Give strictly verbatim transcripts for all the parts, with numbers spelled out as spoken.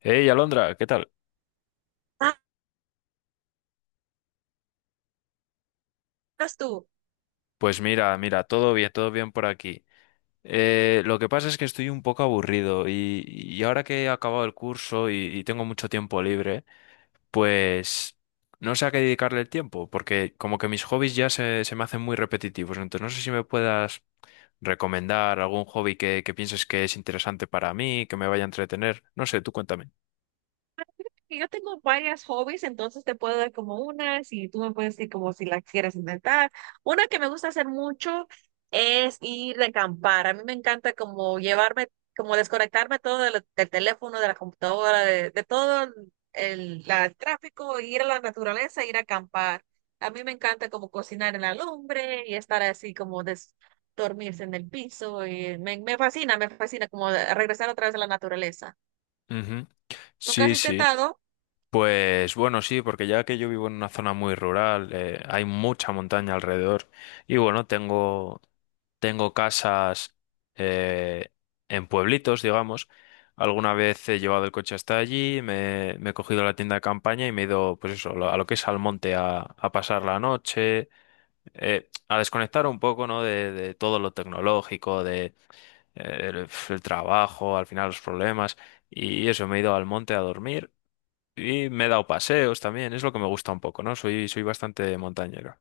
Hey, Alondra, ¿qué tal? Ah, eras tú. Pues mira, mira, todo bien, todo bien por aquí. Eh, lo que pasa es que estoy un poco aburrido y, y ahora que he acabado el curso y, y tengo mucho tiempo libre, pues no sé a qué dedicarle el tiempo, porque como que mis hobbies ya se, se me hacen muy repetitivos. Entonces no sé si me puedas recomendar algún hobby que, que pienses que es interesante para mí, que me vaya a entretener. No sé, tú cuéntame. Que Yo tengo varias hobbies, entonces te puedo dar como unas y tú me puedes decir como si la quieres inventar. Una que me gusta hacer mucho es ir de acampar. A mí me encanta como llevarme, como desconectarme todo de del teléfono, de la computadora, de, de todo el, la- el tráfico, ir a la naturaleza, ir a acampar. A mí me encanta como cocinar en la lumbre y estar así como des, dormirse en el piso. Y me, me fascina, me fascina como regresar otra vez a la naturaleza. Ujú. ¿Nunca has Sí, sí. intentado? Pues bueno, sí, porque ya que yo vivo en una zona muy rural, eh, hay mucha montaña alrededor. Y bueno, tengo, tengo casas eh, en pueblitos, digamos. Alguna vez he llevado el coche hasta allí, me, me he cogido la tienda de campaña y me he ido, pues eso, lo- a lo que es al monte a, a pasar la noche, eh, a desconectar un poco, ¿no? De, de todo lo tecnológico, de eh, el el trabajo, al final los problemas. Y eso, me he ido al monte a dormir. Y me he dado paseos también, es lo que me gusta un poco, ¿no? Soy, soy bastante montañero.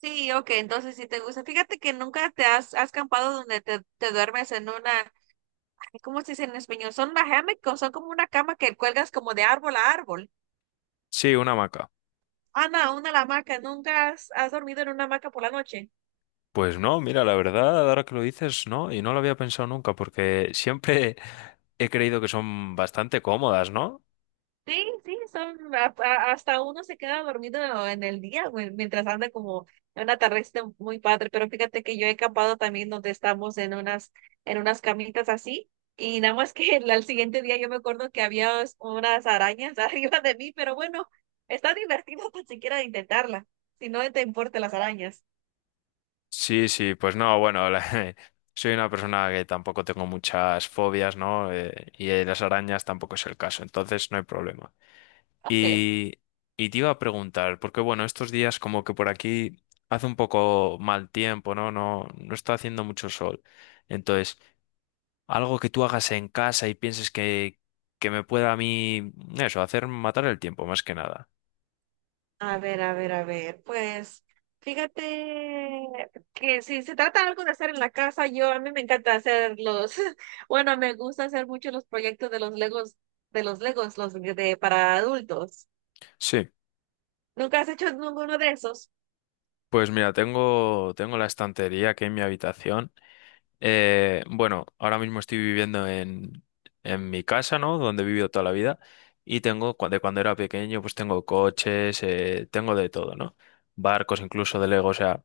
Sí, ok, entonces si te gusta. Fíjate que nunca te has, has campado donde te, te duermes en una, ay, ¿cómo se dice en español? Son una hammock, o son como una cama que cuelgas como de árbol a árbol. Sí, una hamaca. Ah, no, una hamaca. ¿Nunca has, has dormido en una hamaca por la noche? Pues no, mira, la verdad, ahora que lo dices, no, y no lo había pensado nunca, porque siempre he creído que son bastante cómodas, ¿no? Sí, sí, son a- a- hasta uno se queda dormido en el día, güey, mientras anda como en una tarde muy padre, pero fíjate que yo he campado también donde estamos en unas en unas camitas así y nada más que el- al siguiente día yo me acuerdo que había us- unas arañas arriba de mí, pero bueno, está divertido tan siquiera de intentarla, si no te importan las arañas. Sí, sí, pues no, bueno, la- soy una persona que tampoco tengo muchas fobias, ¿no? Eh, y eh, las arañas tampoco es el caso, entonces no hay problema. Ok. Y, y te iba a preguntar, porque bueno, estos días como que por aquí hace un poco mal tiempo, ¿no? No, no está haciendo mucho sol. Entonces, algo que tú hagas en casa y pienses que, que me pueda a mí, eso, hacer matar el tiempo, más que nada. A ver, a ver, a ver, pues fíjate que si se trata algo de hacer en la casa, yo a mí me encanta hacer los, bueno, me gusta hacer mucho los proyectos de los Legos, de los Legos, los de para adultos. Sí, ¿Nunca has hecho ninguno de esos? pues mira, tengo, tengo la estantería aquí en mi habitación. Eh, bueno, ahora mismo estoy viviendo en, en mi casa, ¿no? Donde he vivido toda la vida. Y tengo, cu- de cuando era pequeño, pues tengo coches, eh, tengo de todo, ¿no? Barcos, incluso de Lego, o sea,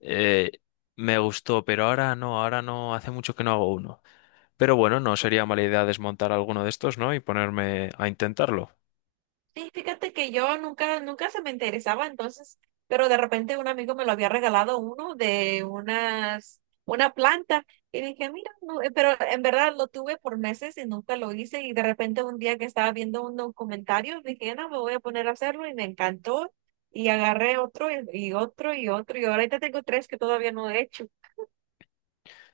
eh, me gustó, pero ahora no, ahora no, hace mucho que no hago uno. Pero bueno, no sería mala idea desmontar alguno de estos, ¿no? Y ponerme a intentarlo. Sí, fíjate que yo nunca, nunca se me interesaba entonces, pero de repente un amigo me lo había regalado uno de unas, una planta y dije, "mira, no", eh, pero en verdad lo tuve por meses y nunca lo hice y de repente un día que estaba viendo un documentario dije, "no, me voy a poner a hacerlo" y me encantó y agarré otro y, y otro y otro y ahorita tengo tres que todavía no he hecho.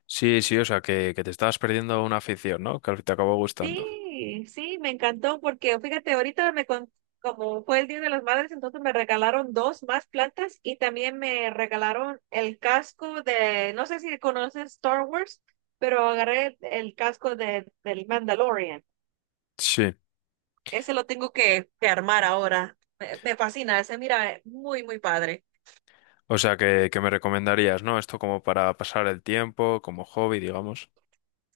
Sí, sí, o sea, que, que te estabas perdiendo una afición, ¿no? Que al fin te acabó gustando. Sí, sí, me encantó porque fíjate, ahorita me con- como fue el Día de las Madres, entonces me regalaron dos más plantas y también me regalaron el casco de, no sé si conoces Star Wars, pero agarré el casco de, del Mandalorian. Sí, Ese lo tengo que, que armar ahora. Me, me fascina, ese mira, eh, muy, muy padre. o sea que, que me recomendarías, ¿no? Esto como para pasar el tiempo, como hobby, digamos.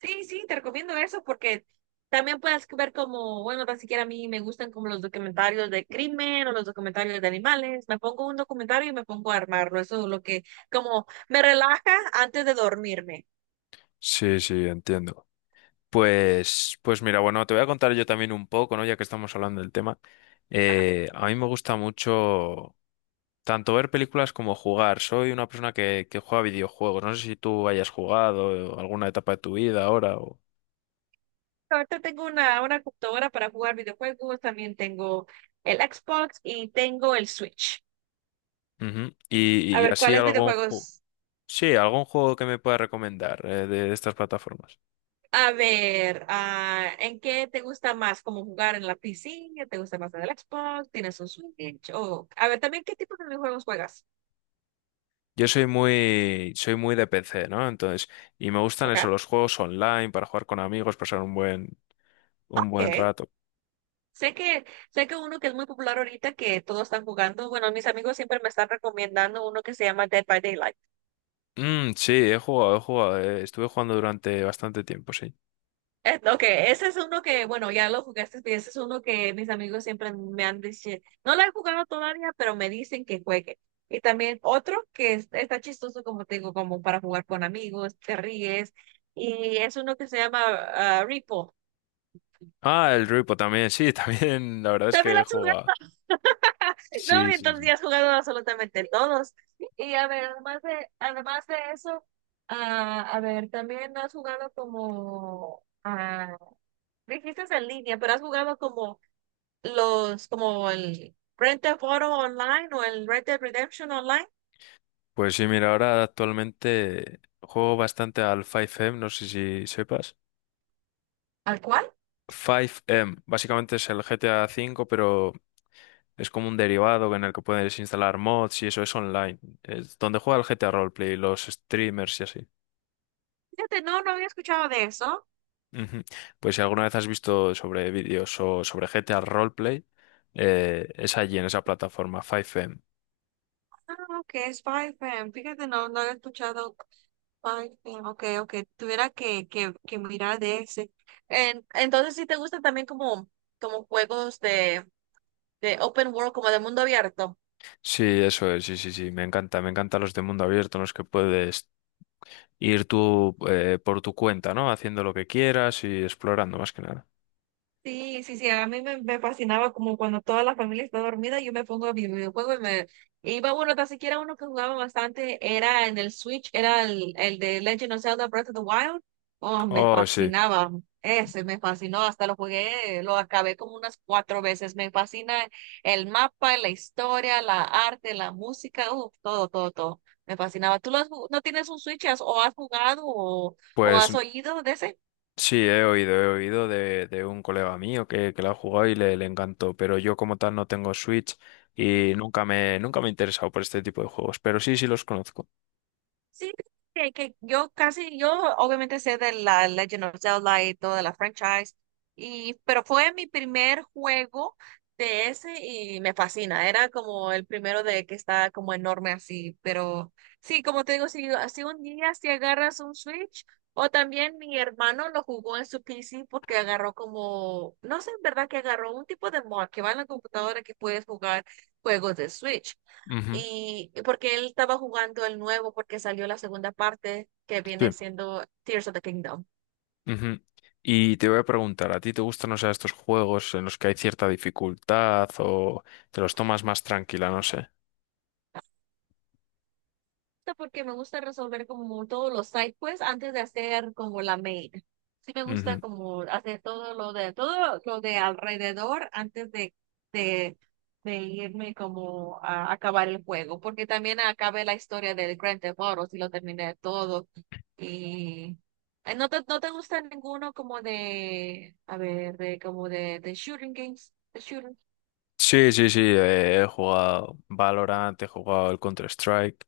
Sí, sí, te recomiendo eso porque también puedes ver como, bueno, tan siquiera a mí me gustan como los documentarios de crimen o los documentarios de animales. Me pongo un documentario y me pongo a armarlo. Eso es lo que como me relaja antes de dormirme. Sí, sí, entiendo. Pues, pues mira, bueno, te voy a contar yo también un poco, ¿no? Ya que estamos hablando del tema. Ajá. Eh, a mí me gusta mucho tanto ver películas como jugar. Soy una persona que, que juega videojuegos. No sé si tú hayas jugado eh, alguna etapa de tu vida ahora o... Ahorita tengo una, una computadora para jugar videojuegos, también tengo el Xbox y tengo el Switch. Ujú. A Y, y ver, así ¿cuáles algún juego... videojuegos? Sí, algún juego que me pueda recomendar eh, de estas plataformas. A ver, ah, ¿en qué te gusta más? ¿Como jugar en la piscina? ¿Te gusta más en el Xbox? ¿Tienes un Switch? O, a ver, también, ¿qué tipo de videojuegos juegas? Yo soy muy, soy muy de P C, ¿no? Entonces, y me gustan eso, ¿Ok? los juegos online para jugar con amigos, pasar un buen, un buen Ok. rato. Sé que, sé que uno que es muy popular ahorita, que todos están jugando, bueno, mis amigos siempre me están recomendando uno que se llama Dead by Daylight. Mm, sí, he jugado, he jugado. eh, Estuve jugando durante bastante tiempo, sí. Eh, Ok, ese es uno que, bueno, ya lo jugaste, pero ese es uno que mis amigos siempre me han dicho, no lo he jugado todavía, pero me dicen que juegue. Y también otro que es- está chistoso, como te digo, como para jugar con amigos, te ríes, y es uno que se llama ah, Repo. Ah, el Ruipo también, sí, también. La verdad es También que lo he has jugado. jugado, ¿no? Sí, sí, Entonces sí. ya has jugado absolutamente todos. Y a ver, además de, además de eso, ah, a ver, también has jugado como, ah, dijiste en línea, pero has jugado como... los como el Grand Theft Auto Online o el Red Dead Redemption Online. Pues sí, mira, ahora actualmente juego bastante al cinco M, no sé si sepas. ¿Al cual? cinco M, básicamente es el G T A V, pero es como un derivado en el que puedes instalar mods y eso es online. Es donde juega el G T A Roleplay, los streamers y así. Fíjate, no, no había escuchado de eso. Ujú. Pues si alguna vez has visto sobre vídeos o sobre G T A Roleplay, eh, es allí en esa plataforma, cinco M. Ah, ok, es cinco M. Fíjate, no, no había escuchado cinco M. Ok, ok, tuviera que, que, que mirar de ese. En- entonces, si te gustan también como, como juegos de, de open world, como de mundo abierto. Sí, eso es, sí, sí, sí, me encanta, me encantan los de mundo abierto en los que puedes ir tú eh, por tu cuenta, ¿no? Haciendo lo que quieras y explorando más que nada. Sí, sí, sí, a mí me, me fascinaba como cuando toda la familia está dormida, yo me pongo a mi videojuego y me iba, bueno, tan siquiera uno que jugaba bastante era en el Switch, era el, el de Legend of Zelda Breath of the Wild. Oh, me Oh, sí, fascinaba, ese me fascinó, hasta lo jugué, lo acabé como unas cuatro veces. Me fascina el mapa, la historia, la arte, la música, uh, todo, todo, todo. Me fascinaba. ¿Tú lo has ju- no tienes un Switch has- o has jugado o, o pues has oído de ese? sí, he oído, he oído de, de un colega mío que, que la ha jugado y le, le encantó, pero yo como tal no tengo Switch y nunca me, nunca me he interesado por este tipo de juegos, pero sí, sí los conozco. Sí, que, que yo casi, yo obviamente sé de la Legend of Zelda y toda la franchise, y, pero fue mi primer juego de ese y me fascina. Era como el primero de que está como enorme así, pero sí, como te digo, si, si un día si agarras un Switch, o también mi hermano lo jugó en su P C porque agarró como, no sé en verdad que agarró un tipo de mod que va en la computadora que puedes jugar juegos de Switch. Ujú, Y y porque él estaba jugando el nuevo, porque salió la segunda parte que viene siendo Tears of the Kingdom. Ujú. Y te voy a preguntar, ¿a ti te gustan, o sea, estos juegos en los que hay cierta dificultad o te los tomas más tranquila? No sé. Esto Porque me gusta resolver como todos los side quests antes de hacer como la main. Sí me gusta Ujú. como hacer todo lo de todo lo de alrededor antes de, de, de irme como a acabar el juego. Porque también acabé la historia del Grand Theft Auto, si lo terminé todo. Y eh, no te, no te gusta ninguno como de, a ver, de como de, de shooting games. Sí, sí, sí, eh, he jugado Valorant, he jugado el Counter-Strike,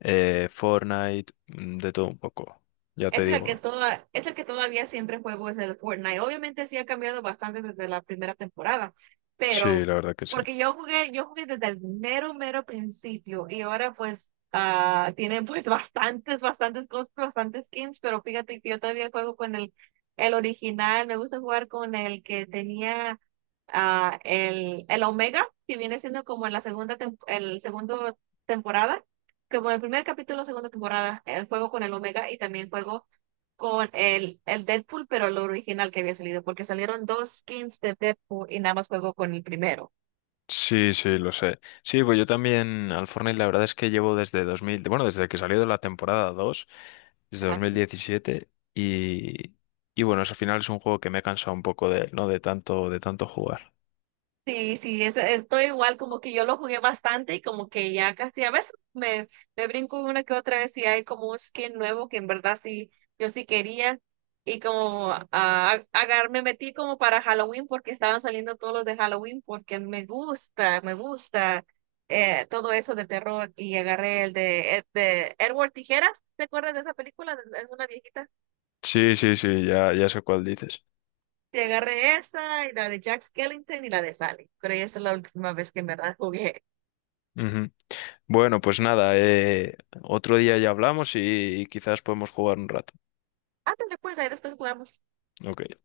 eh, Fortnite, mm, de todo un poco, ya te Ese es el que digo. toda, es el que todavía siempre juego, es el Fortnite. Obviamente sí ha cambiado bastante desde la primera temporada, Sí, pero la verdad que sí. porque yo jugué, yo jugué desde el mero, mero principio y ahora pues ah tienen pues bastantes, bastantes cosas, bastantes skins, pero fíjate que yo todavía juego con el, el original, me gusta jugar con el que tenía ah el, el Omega, que viene siendo como en la segunda, tem- el segundo temporada como el primer capítulo, segunda temporada, el juego con el Omega y también juego con el, el Deadpool, pero el original que había salido, porque salieron dos skins de Deadpool y nada más juego con el primero. Sí, sí, lo sé. Sí, pues yo también al Fortnite la verdad es que llevo desde dos mil bueno, desde que salió de la temporada dos, desde dos mil diecisiete y, y bueno, es- al final es un juego que me he cansado un poco de él, ¿no? De tanto, de tanto jugar. Sí, sí, es- estoy igual, como que yo lo jugué bastante y como que ya casi a veces me, me brinco una que otra vez y hay como un skin nuevo que en verdad sí, yo sí quería y como ah, agar, me metí como para Halloween porque estaban saliendo todos los de Halloween porque me gusta, me gusta eh, todo eso de terror y agarré el de, Ed- de Edward Tijeras, ¿te acuerdas de esa película? Es una viejita. Sí, sí, sí, ya, ya sé cuál dices. Y agarré esa y la de Jack Skellington y la de Sally, pero esa es la última vez que en verdad jugué. Ujú. Bueno, pues nada, eh, otro día ya hablamos y, y quizás podemos jugar un rato. Antes después, ahí después jugamos. Ok.